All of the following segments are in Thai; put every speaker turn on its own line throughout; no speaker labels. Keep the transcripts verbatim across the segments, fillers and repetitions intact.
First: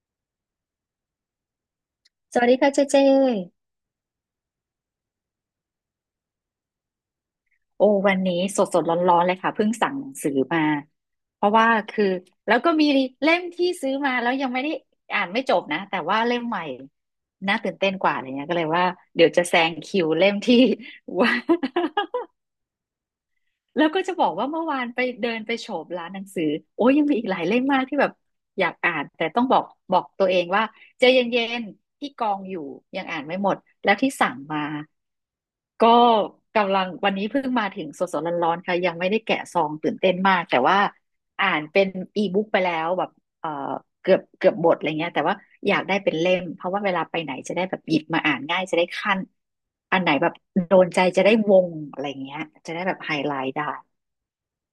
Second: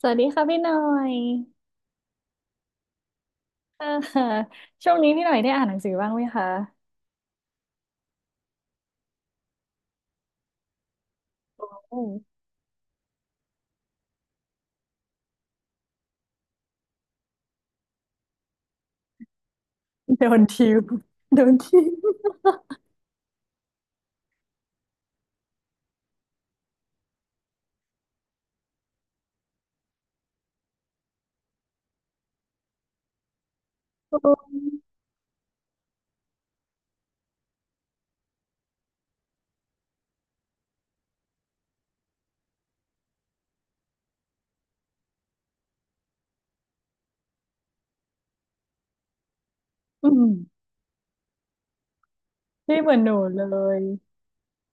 สวัสดีค่ะพี่หน่อย
สวัสดีค่ะเจเจ
อ่าช่วงนี้พี่หน่อยได้อ่านหนังสือบ้างไหมคะ
โอ้วันนี้สดสดร้อนร้อนๆเลยค่ะเพิ่งสั่งหนังสือมาเพราะว่า
โอ้
คือแล้วก็มีเล่มที่ซื้อมาแล้วยังไม่ได้อ่านไม่จบนะแต่ว่าเล่มใหม่น่าตื่นเต้นกว่าอะไรเงี้ยก็เลยว่าเดี๋ยวจะแซงคิว
โด
เล่ม
น
ที่
ทิว
ว่า
โดนทิว
แล้วก็จะบอกว่าเมื่อวานไปเดินไปโฉบร้านหนังสือโอ้ยยังมีอีกหลายเล่มมากที่แบบอยากอ่านแต่ต้องบอกบอกตัวเองว่าใจเย็นๆที่กองอยู่ยังอ่านไม่หมดแล้วที่สั่ง
โอ
มาก็กำลังวันนี้เพิ่งมาถึงสดๆร้อนๆค่ะยังไม่ได้แกะซองตื่นเต้นมากแต่ว่าอ่านเป็นอีบุ๊กไปแล้วแบบเอ่อ เกือบเกือบบทอะไรเงี้ยแต่ว่าอยากได้เป็นเล่มเพราะว่าเวลาไปไหนจะได้แบบหยิบมาอ่านง่ายจะได้ขั้นอัน
อื
ไหนแบ
ม
บโดนใจจะได้วงอะไรเงี้ยจะ
พี่
ได้
เห
แบ
มือ
บ
นห
ไฮ
นู
ไล
เล
ท์ได้
ย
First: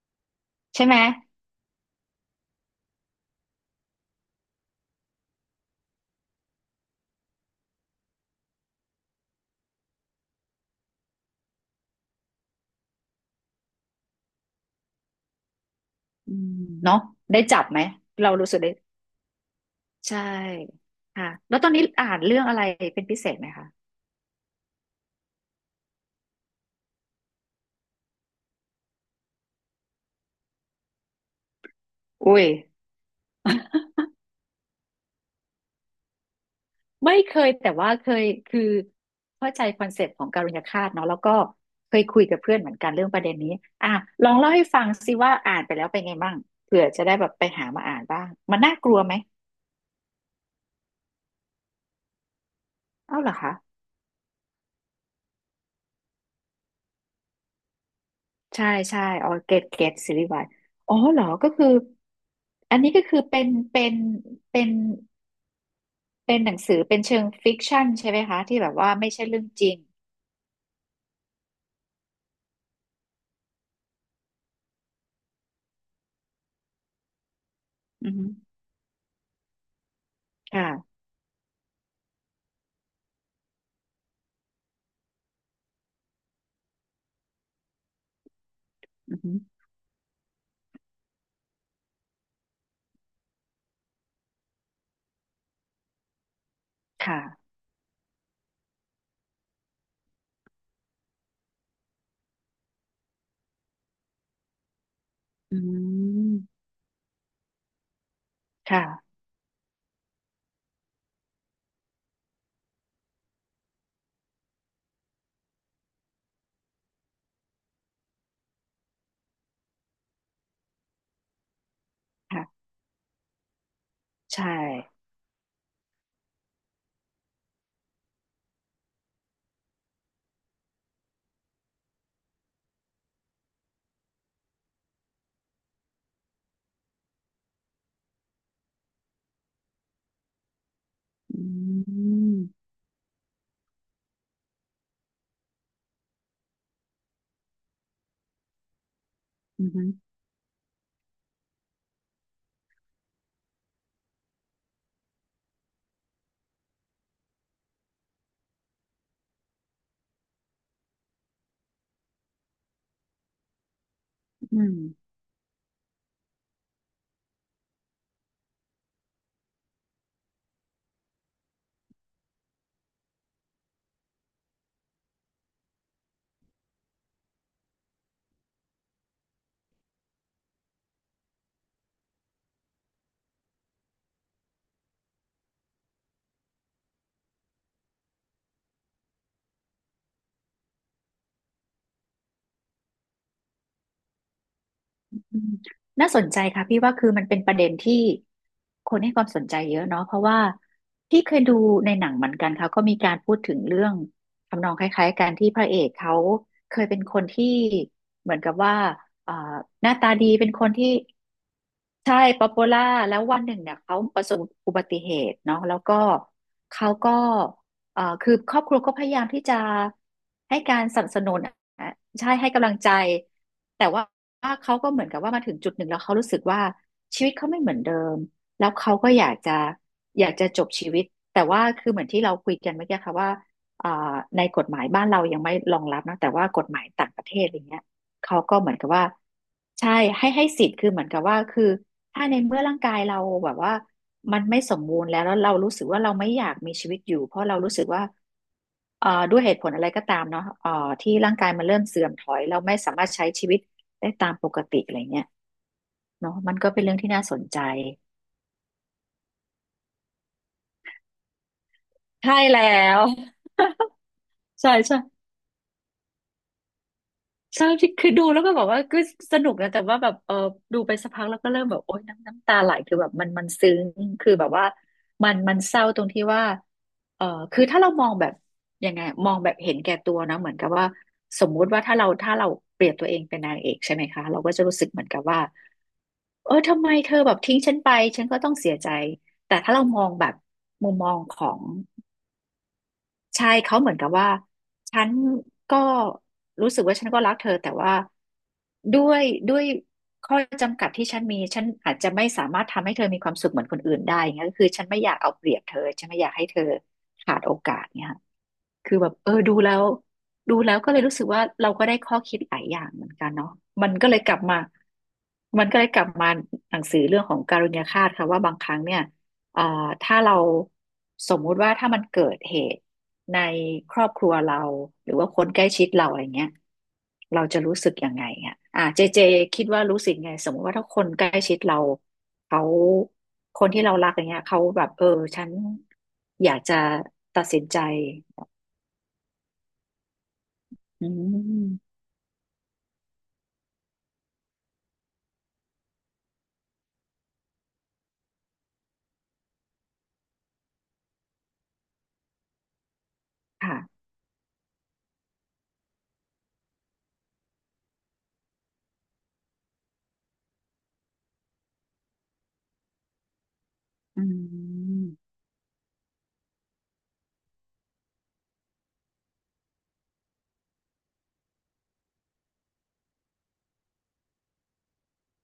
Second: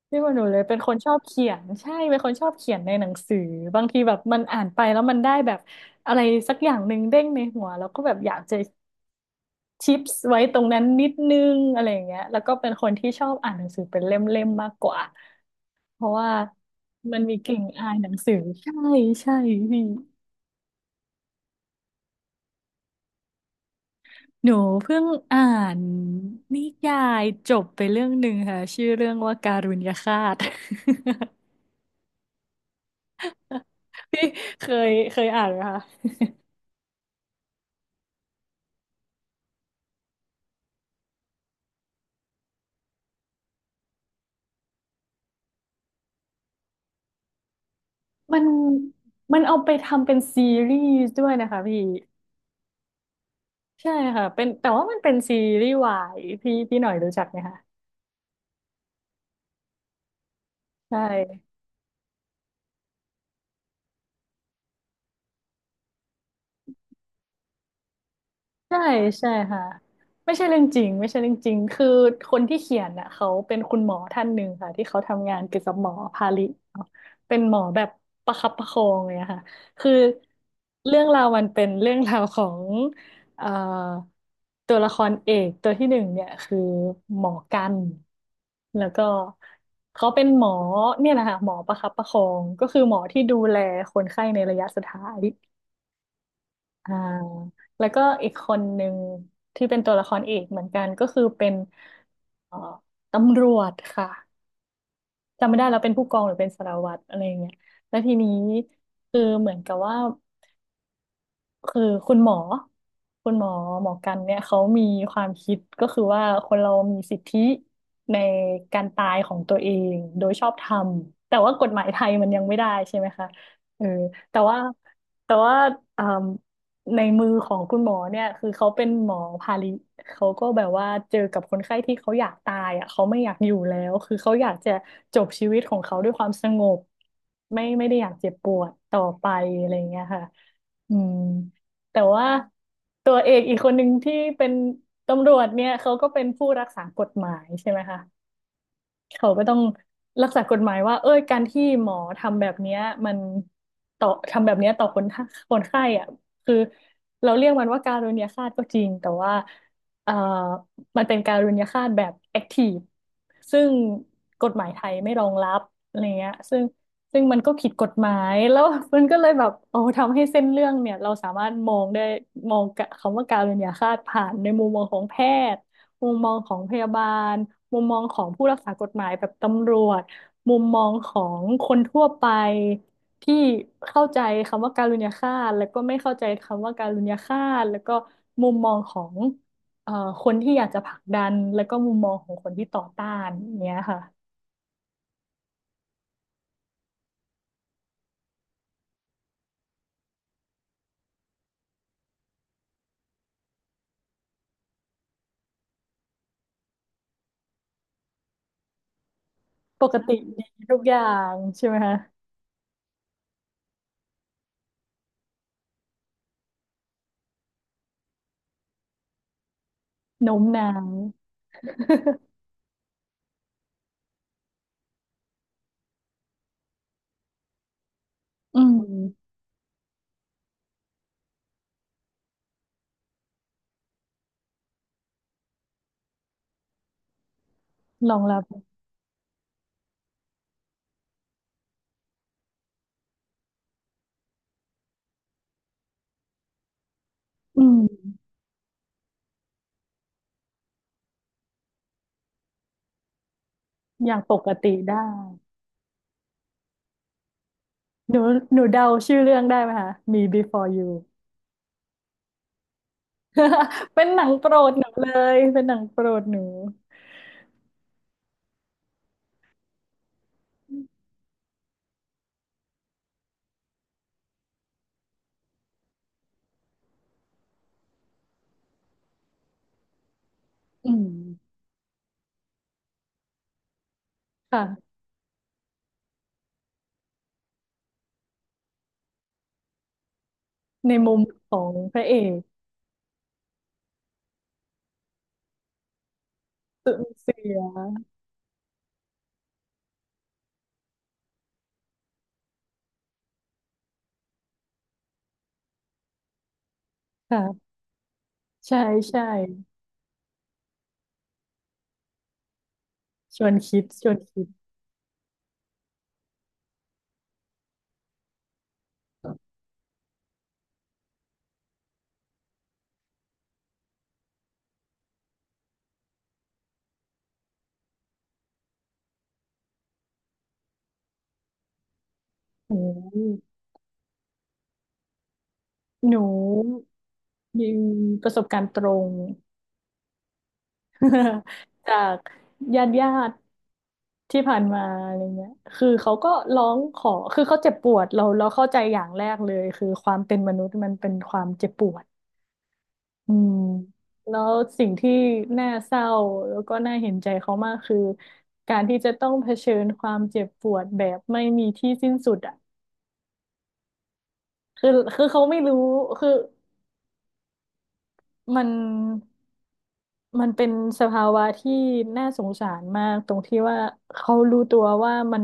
พี่เหมือนหนูเลยเป็น
ใช่
ค
ไหม
นชอบเขียนใช่เป็นคนชอบเขียนในหนังสือบางทีแบบมันอ่านไปแล้วมันได้แบบอะไรสักอย่างหนึ่งเด้งในหัวแล้วก็แบบอยากจะชิปส์ไว้ตรงนั้นนิดนึงอะไรอย่างเงี้ยแล้วก็เป็นคนที่ชอบอ่านหนังสือเป็นเล่มๆมากกว่าเพราะว่า
อืมเนาะ
มันมี
ได้
กลิ่
จั
น
บไหม
อายหนัง
เรา
สือ
รู้สึกได้
ใช่ใช่พี่
ใช่ค่ะแล้วตอนนี้อ่านเรื่องอะไรเป็นพิเศษไหมคะ
หนูเพิ่งอ่านนิยายจบไปเรื่องหนึ่งค่ะชื่อเรื่องว่าการุณยฆาต
อุ้ย
พี่เคยเคยอ่านไหมคะ
ไม่เคยแต่ว่าเคยคือเข้าใจคอนเซปต์ของการุญฆาตเนาะแล้วก็เคยคุยกับเพื่อนเหมือนกันเรื่องประเด็นนี้อ่ะลองเล่าให้ฟังสิว่าอ่านไปแล้วเป็นไงบ้างเผื่อจะได้แบบไปหามาอ่านบ้าง
มัน
มันน่ากลัวไหม
มันเอาไปทำเป็นซีรีส์ด้วยนะคะพี่
เอ้าเหรอคะ
ใช่ค่ะเป็นแต่ว่ามันเป็นซีรีส์วายพี่พี่หน่อยรู้จักไหมคะ
ใช่ใช่อ๋อเกตเกตซีรีส์วายอ๋อ
ใช่
เหรอก็คืออันนี้ก็คือเป็นเป็นเป็นเป็นหนังสือเป็นเชิงฟิกชันใช่ไหมคะที่แบบ
ใช่
ว่าไม่ใช่
ใช่
เรื่อง
ค่ะ
จริง
ไม่ใช่เรื่องจริงไม่ใช่เรื่องจริงคือคนที่เขียนน่ะเขาเป็นคุณหมอท่านหนึ่งค่ะที่เขาทำงานเกี่ยวกับหมอพาลิเนาะเป็นหมอแบบ
อือฮึ
ประคับประคองเลยอะค่ะคือ
ค่ะ
เรื่องราวมันเป็นเรื่องราวของเอ่อตัวละครเอกตัวที่หนึ่งเนี่ยคือหมอกันแล้วก็
อือฮึ
เขาเป็นหมอเนี่ยนะคะหมอประคับประคองก็คือหมอที่ดูแลคนไข้ในระยะสุดท้าย อ่า
ค่ะ
แล้วก็อีกคนหนึ่งที่เป็นตัวละครเอกเหมือนกันก็คือเป็นเอ่อตำรวจค่ะจำ
อื
ไม่ได้แล้วเป็นผู้กองหรือเป็น
ม
สารวัตรอะไรอย่างเงี้ยแล้วทีนี้
ค่ะ
คือเหมือนกับว่า คือคุณหมอคุณหมอหมอกันเนี่ยเขามีความคิดก็คือว่าคนเรามีสิทธิในการตายของตัวเองโดยชอบธรรมแต่ว่ากฎหมายไทยมันยังไม่
ค่ะ
ได้ใช่ไหมคะเออแต่
ใช่
ว่าแต่ว่าอ่าในมือของคุณหมอเนี่ยคือเขาเป็นหมอพาลิเขาก็แบบว่าเจอกับคนไข้ที่เขาอยากตายอ่ะเขาไม่อยากอยู่แล้วคือเขาอยากจะจบชีวิตของเขาด้วยความสงบไม่ไม่ได้อยากเจ็บปวดต่อไปอะไรอย่างเงี้ยค่ะอืม
อื
แต่ว่า
ม
ตัวเอกอีกคนหนึ่งที่เป็นตำรวจเนี่ยเขาก็เป็นผู้รักษากฎหมายใช่ไหมคะ เขาก็ต้อง
อืม
รักษากฎหมายว่าเอ้ยการที่หมอทำแบบเนี้ยมันต่อทำแบบเนี้ยต่อคนไข้คนไข้อ่ะคือเราเรียกมันว่าการุณยฆาตก็จริงแต่ว่าเอ่อมันเป็นการุณยฆาตแบบแอคทีฟซึ่งกฎหมายไทยไม่รองรับอะไรเงี้ยซึ่งซึ่งมันก็ผิดกฎหมายแล้ว มันก็เลยแบบโอ้ทำให้เส้นเรื่องเนี่ยเราสามารถมองได้มองกะคำว่าการุณยฆาตผ่านในมุมมองของแพทย์ มุมมองของพยาบาล มุมมองของผู้รักษากฎหมายแบบตำรวจ มุมมองของคนทั่วไปที่เข้าใจคำว่าการุณยฆาตแล้วก็ไม่เข้าใจคำว่าการุณยฆาตแล้วก็มุมมองของเอ่อคนที่อยากจะผลักดันแล้วก็มุมมองของคนที่ต่อต้านอย่างเนี้ยค่ะ
อืมน่าสนใจค่ะพี่ว่าคือมันเป็นประเด็นที่คนให้ความสนใจเยอะเนาะเพราะว่าพี่เคยดูในหนังเหมือนกันค่ะก็มีการพูดถึงเรื่องทำนองคล้ายๆกันที่พระเอกเขาเคยเป็นคนที่เหมือนกับว่าเอ่อ
ป
หน้า
ก
ตา
ติ
ดี
ดี
เป็นคน
ทุก
ที่
อย่างใช่ไหมคะ
ใช่ป๊อปปูล่าแล้ววันหนึ่งเนี่ยเขาประสบอุบัติเหตุเนาะแล้วก็เขาก็เอ่อคือครอบครัวก็พยายามที่จะ
โน้ม
ให้
น้า
การ
ว
สนับสนุนอ่ะใช่ให้กำลังใจแต่ว่าเขาก็เหมือนกับว่ามาถึงจุดหนึ่งแล้วเขารู้สึกว่าชีวิตเขาไม่เหมือนเดิม
อื
แล้ว
ม
เขาก็อยากจะอยากจะจบชีวิตแต่ว่าคือเหมือนที่เราคุยกันเมื่อกี้ค่ะว่าอ่าในกฎหมายบ้านเรายังไม่รองรับนะแต่ว่ากฎหมายต่างประเทศอะไรเงี้ย
รอง
เขา
รับ
ก็เหมือนกับว่าใช่ให้ให้สิทธิ์คือเหมือนกับว่าคือ ถ้าในเมื่อร่างกายเราแบบว่ามันไม่สมบูรณ์แล้วแล้วเรารู้สึกว่าเราไม่อยากมีชีวิตอยู่เพราะเรา
อื
รู้สึกว่า
ม
เอ่อด้วยเหตุผลอะไรก็ตามเนาะเอ่อที่ร่างกายมันเริ่มเสื่อมถอยเราไม่สามารถใช้ชีวิต
อ
ได้
ย่าง
ตา
ป
มป
ก
ก
ติ
ติอะ
ได้
ไรเงี้ยเนาะมันก็เป็นเรื่องที่น่าสนใจ
หนูหนูเดาชื่อเรื่องได้ไหมคะมี Before You
ใช่แล้ว
เป็นหนังโปร
ใช่
ดหนู
ใช่
เลยเป็นหนังโปรดหนู
ใช่ที่คือดูแล้วก็แบบว่าก็สนุกนะแต่ว่าแบบเออดูไปสักพักแล้วก็เริ่มแบบโอ๊ยน้ำน้ำตาไหลคือแบบมันมันซึ้งคือแบบว่ามันมันเศร้าตรงที่ว่าเออคือถ้าเรามองแบบยังไงมองแบบเห็นแก่ตัวนะเหมือนกับว่า
อืม
สมมุติว่าถ้าเราถ้าเราเปรียบตัวเองเป็นนางเอกใช่ไหมคะเราก็จะรู้สึก
ค่ะ
เหมือนกับว่าเออทำไมเธอแบบทิ้งฉันไปฉันก็ต้องเสียใจแต่ถ้าเรามองแบบมุ
ใน
มมอ
มุ
ง
ม
ข
ข
อ
อ
ง
งพระเอก
ใช่เขาเหมือนกับว่าฉันก็รู้สึก
สู
ว่าฉัน
ญ
ก็รั
เสี
กเธอ
ย
แต่ว่าด้วยด้วยข้อจำกัดที่ฉันมีฉันอาจจะไม่สามารถทำให้เธอมีความสุขเหมือนคนอื่นได้อย่างเงี้ยก็คือฉันไม่อยากเอาเปรียบเธอฉันไม่อยากให้เธอขาดโอ
ค่ะ
กาสเนี่ยค่ะ
ใช่
คือแบบ
ใช่
เออดูแล้วดูแล้วก็เลยรู้สึกว่าเราก็ได้ข้อคิดหลายอย่างเหมือนกัน
ช
เนาะ
วนคิด
มัน
ช
ก็
ว
เล
น
ยกลับ
คิด
มามันก็เลยกลับมาหนังสือเรื่องของการุญยฆาตค่ะว่าบางครั้งเนี่ย เอ่อถ้าเราสมมุติว่าถ้ามันเกิดเหตุในครอบครัวเราหรือว่าคนใกล้ชิดเราอะไรเงี้ยเราจะรู้สึกยังไงอ่ะอ่าเจเจคิดว่ารู้สึกไงสมมติว่าถ้าคนใกล้ชิดเราเขา
โอ้ย
คนที่เรารักอย่างเงี้ยเขาแบบเออฉัน
หนู
อยากจะตัดสิน
มี
ใจ
ประสบการณ์ตรง
อื
จา
ม
กญาติญาติที่ผ่านมาอะไรเงี้ยคือเขาก็ร้องขอคือเขาเจ็บปวดเราเราเข้าใจอย่างแรกเลยคือความเป็นมนุษย์มันเป็นความเจ็บปวด อืม
ค่ะ
แล้วสิ่งที่น่าเศร้าแล้วก็น่าเห็นใจเขามากคือการที่จะต้องเผชิญความเจ็บปวดแบบไม่มีที่สิ้นสุดอ่ะ
อื
คือ
ม
คือเขาไม่รู้คือมันมันเป็นสภาวะที่น่าสงสารมากตรงที่ว่าเขารู้ตัวว่ามัน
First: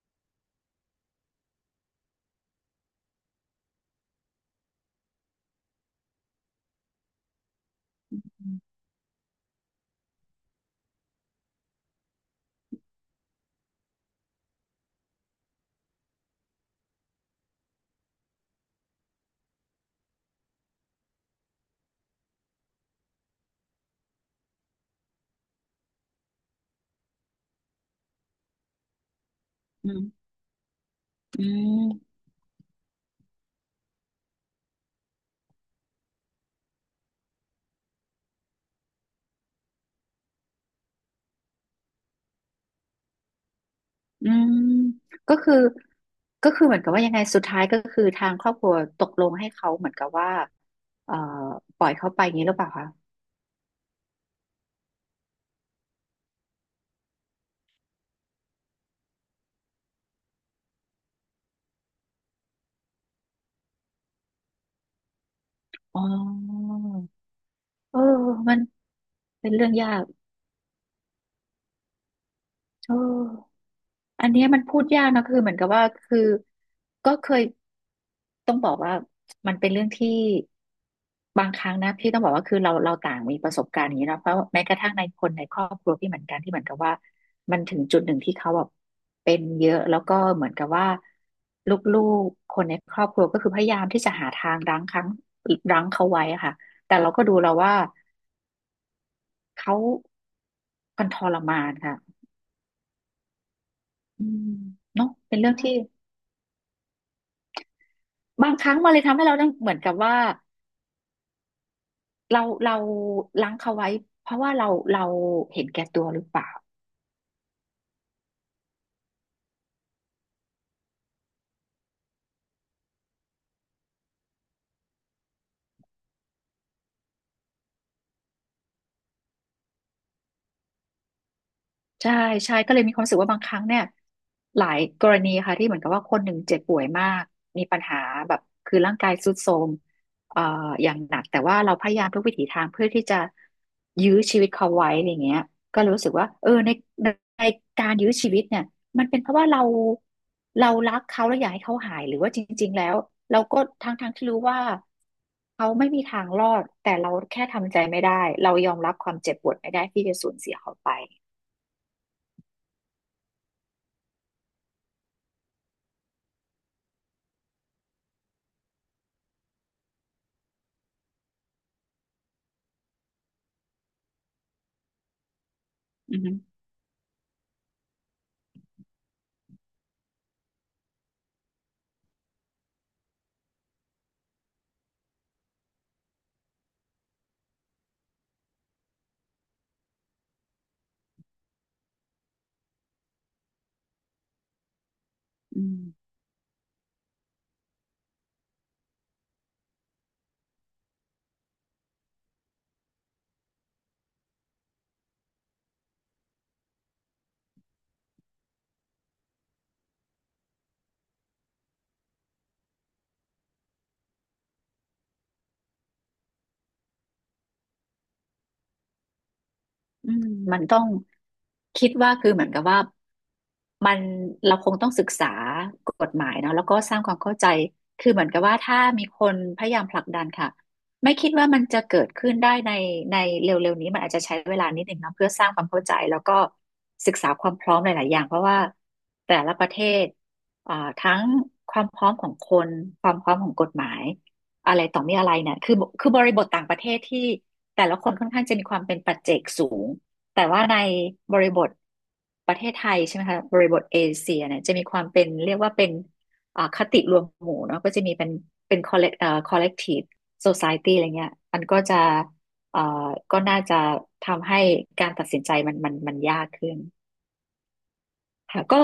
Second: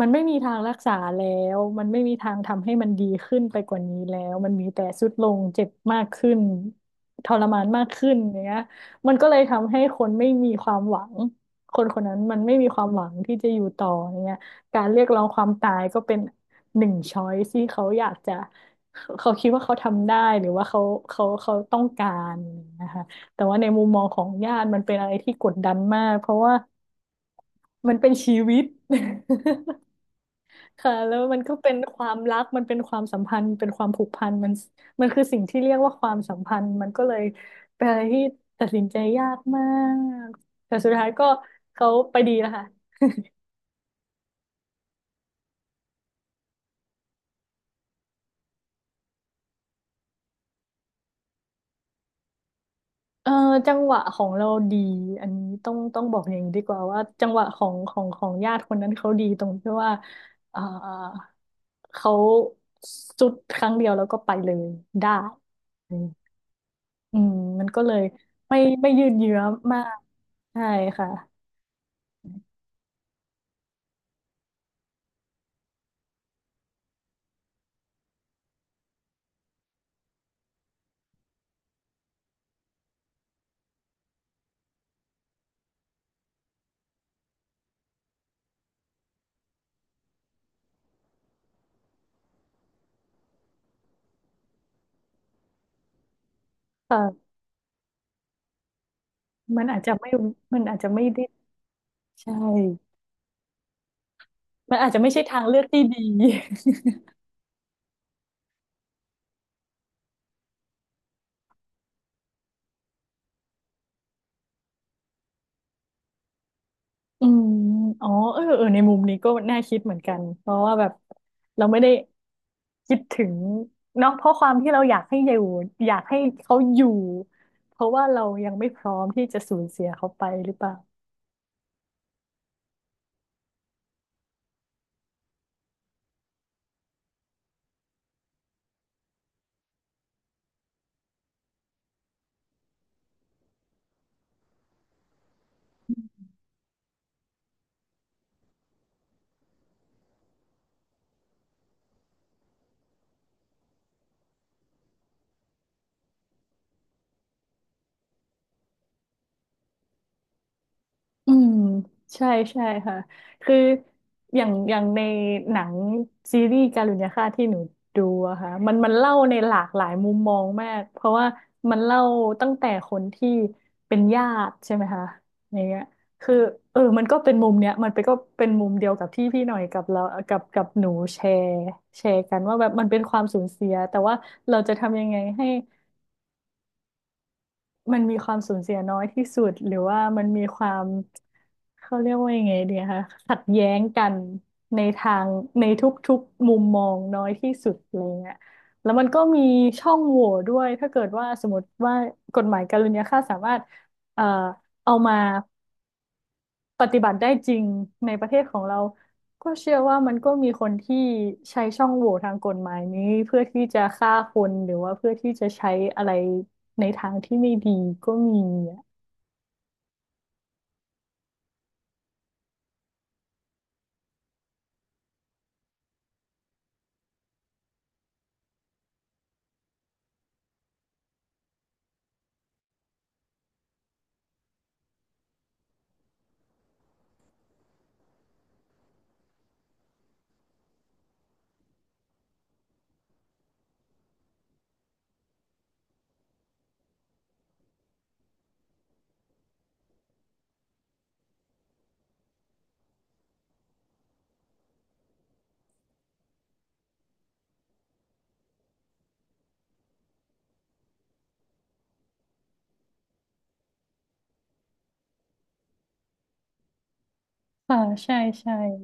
มันไม่มีทางรักษาแล้ว มันไม่มีทางทำให้มันดีขึ้นไปกว่านี้แล้วมันมีแต่ทรุดลงเจ็บมากขึ้นทรมานมากขึ้นอย่างเงี้ยมันก็เลยทำให้คนไม่มีความหวังคนคนนั้นมันไม่มีความหวังที่จะอยู่ต่ออย่างเงี้ยการเรียกร้องความตายก็เป็นหนึ่งช้อยที่เขาอยากจะเขาเขาคิดว่าเขาทำได้หรือว่าเขาเขาเขาต้องการนะคะแต่ว่าในมุมมองของญาติมันเป็นอะไรที่กดดันมากเพราะว่ามันเป็นชีวิต
อื ม
ค่ะแล้วมัน
อื
ก็เป็นควา
ม
มรักมันเป็นความสัมพันธ์เป็นความผูกพันมันมันคือสิ่งที่เรียกว่าความสัมพันธ์มันก็เลยเป็นอะไรที่ตัดสินใจยากมากแต่สุดท้ายก็เขาไปดีแล้วค่ะ
อืมก็คือก็คือเหมือนกับว่ายังไงสุดท้ายก็คือทางครอบครัวตกลงให้เขาเหมือนกับว่าเอ่อปล่อยเขาไปอย่างนี้หรือเปล่าคะ
เออจังหวะของเราดีอันนี้ต้องต้องบอกอย่างนี้ดีกว่าว่าจังหวะของของของญาติคนนั้นเขาดีตรงที่ว่าเออเขาสุดครั้งเดียวแล้วก็ไปเลยได้
อ๋อ
อืมมันก็เล
เออ
ย
มั
ไม่
น
ไม่ยืดเยื้อ
เป็นเรื่อง
มา
ยา
ก
ก
ใช่ค่ะ
เออ อันเนี้ยมันพูดยากนะคือเหมือนกับว่าคือก็เคยต้องบอกว่ามันเป็นเรื่องที่บางครั้งนะพี่ต้องบอกว่าคือเราเราต่างมีประสบการณ์อย่างนี้เนอะเพราะแม้กระทั่งในคนในครอบครัวพี่เหมือนกันที่เหมือนกับว่ามันถึงจุดหนึ่งที่เขาแบบเป็นเยอะแล้วก็เหมือนกับว่าลูกๆคนในครอบครัวก็คือพยายามที่จะหาทางรั้งครั้งรั้งเขาไว้อะค่ะแต่เราก็
เอ
ดูแล้วว่า
อมัน
เขา
อาจจะไม่มันอาจจะไม่
มันท
ได้
รมานค่ะ
ใช่
อืม
มันอาจจะ
เนาะ
ไม่ใช่
เป็น
ทาง
เรื่อง
เลือก
ที่
ที่ดี
บางครั้งมันเลยทำให้เราต้องเหมือนกับว่าเราเราล้างเขาไว้เพราะว่าเราเราเห็นแก่ตัวหรือเปล่า
อืมอ๋อเออเออในมุมนี้ก็น่าคิดเหมือนกัน เพราะว่าแบบเราไม่ได้คิดถึงเนาะเพราะความที่เราอยากให้อยู่อยากให้เขาอยู่เพราะว่าเรายังไม่พร้อมที่จะสูญเสียเขาไปหรือเปล่า
ใช่ใช่ก็เลยมีความรู้สึกว่าบางครั้งเนี่ยหลายกรณีค่ะที่เหมือนกับว่าคนหนึ่งเจ็บป่วยมากมีปัญหาแบบคือร่างกายทรุดโทรมเอ่ออย่างหนักแต่ว่าเราพยายามทุกวิถีทางเพื่อที่จะยื้อชีวิตเขาไว้อะไรเงี้ยก็เลยรู้สึกว่าเออในในในการยื้อชีวิตเนี่ยมันเป็นเพราะว่าเราเรารักเขาแล้วอยากให้เขาหายหรือว่าจริงๆแล้วเราก็ทั้งทั้งที่รู้ว่าเขาไม่มีทางรอดแต่เราแค่ทำใจไม่ได้เรายอมรับความเจ็บปวดไม่ได้ที่จะสูญเสียเขาไป
อืมใช่ใช่ค่ะคืออย่างอย่างในหนังซีรีส์การุณยฆาตที่หนูดูอะค่ะมันมันเล่าในหลากหลายมุมมองมากเพราะว่ามันเล่าตั้งแต่คนที่เป็นญาติใช่ไหมคะอย่างเงี้ย
อื
คือ
ม
เออมันก็เป็นมุมเนี้ยมันไปก็เป็นมุมเดียวกับที่พี่หน่อยกับเรากับกับหนูแชร์แชร์กันว่าแบบมันเป็นความสูญเสียแต่ว่าเราจะทำยังไงให้ มันมีความสูญเสียน้อยที่สุดหรือว่ามันมีความเขาเรียกว่ายังไงดีคะขัดแย้งกันในทาง
อื
ในท
ม
ุกๆมุมมองน้อยที่สุดอะไรเงี้ยแล้วมันก็มีช่องโหว่ด้วยถ้าเกิดว่าสมมติว่ากฎหมายการุญยฆาตสามารถเอ่อเอามาปฏิบัติได้จริงในประเทศของเราก็เชื่อว่ามันก็มีคนที่ใช้ช่องโหว่ทางกฎหมายนี้เพื่อที่จะฆ่าคนหรือว่าเพื่อที่จะใช้อะไรในทางที่ไม่ดีก็มี
อืมมันต้องคิดว่าคือเหมือนกับว่ามันเราคงต้องศึกษากฎหมายเนาะแล้วก็สร้างความเข้าใจคือเหมือนกับว่าถ้ามีคนพยายามผลักดันค่ะไม่คิดว่ามันจะเกิดขึ้นได้ในในเร็วๆนี้มันอาจจะใช้เวลานิดหนึ่งเนาะเพื่อสร้างความเข้าใจแล้วก็ศึกษาความพร้อมหลายๆอย่างเพราะว่าแต่ละประเทศอ่าทั้งความพร้อมของคนความพร้อมของกฎหมายอะไรต่อมีอะไรเนี่ยคือคือบริบทต่างประเทศที่ แต่ละคนค่อนข้างจะมีความเป็นปัจเจกสูง แต่ว่าในบริบทประเทศไทยใช่ไหมคะบริบทเอเชียเนี่ยจะมีความเป็นเรียกว่าเป็นอ่าคติรวมหมู่เนาะก็จะมีเป็นเป็นคอลเลกเอ่อคอลเลกทีฟโซซายตี้อะไรเงี้ยมันก็จะเอ่อก็น่าจะทำให้การตัดสินใจมันมันมันยากขึ้น
ค่ะใช่ใช่
ค่ะก็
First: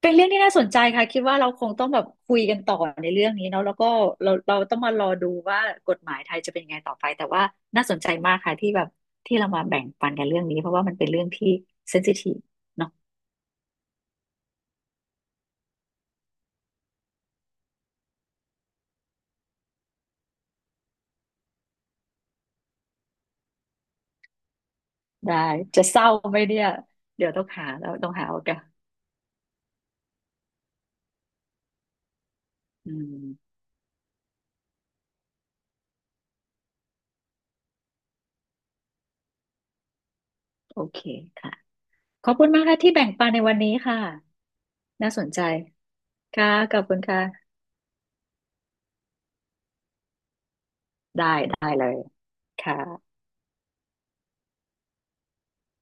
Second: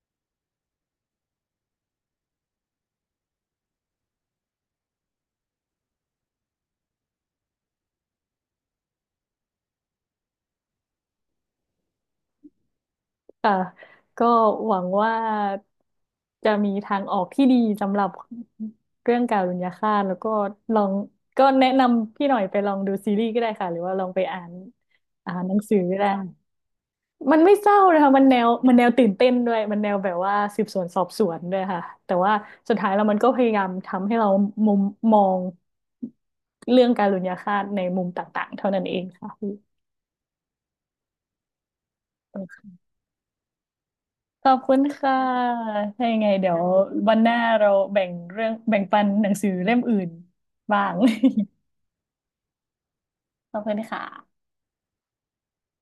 เป็นเรื่องที่น่าสนใจค่ะคิดว่าเราคงต้องแบบคุยกันต่อในเรื่องนี้เนาะแล้วก็เราเราต้องมารอดูว่ากฎหมายไทยจะเป็นยังไงต่อไปแต่ว่าน่าสนใจมากค่ะที่แบบที่เรามาแบ่งปันกันเรื่องนี้เพราะว่ามันเป็นเรื่องที่เซนซิทีฟเนาะ
ค่ะก็หวังว่าจะมีทางออกที่ดีสำหรับเรื่องการุญยฆาตแล้วก็ลองก็แนะนำพี่หน่อยไปลองดูซีรีส์ก็ได้ค่ะหรือว่าลองไปอ่านอ่า
ได้
นหนังสือ
จะ
ก็
เศร้า
ได้
ไหมเนี่ยเดี๋ยว
มัน
ต้อง
ไม่
หา
เศร้า
แล้ว
นะ
ต้อ
คะ
ง
มั
หา
นแน
เอ
ว
กา
มันแน
เ
วตื่นเต้นด้วยมันแนวแบบว่าสืบสวนสอบสวนด้วยค่ะแต่ว่าสุดท้า
อื
ยแล้วมันก็พยา
ม
ยามทำให้เรามุมมองเรื่องการุญยฆาตในมุมต่างๆเท่านั้นเองค่ะพี่
โอเคค่ะขอบคุณมากค่ะที่แบ่งปันในวันนี้ค่ะ
ขอบคุณ
น่า
ค่ะ
สนใจ
ถ้ายังไง
ค่ะ
เดี๋ยว
ขอบคุณ
วันหน้า
ค่ะ
เราแบ่งเรื่องแบ่งปันหนังสือเล่มอื่นบ้าง
ได้ได้เลยค่ะ
ขอบคุณค่ะ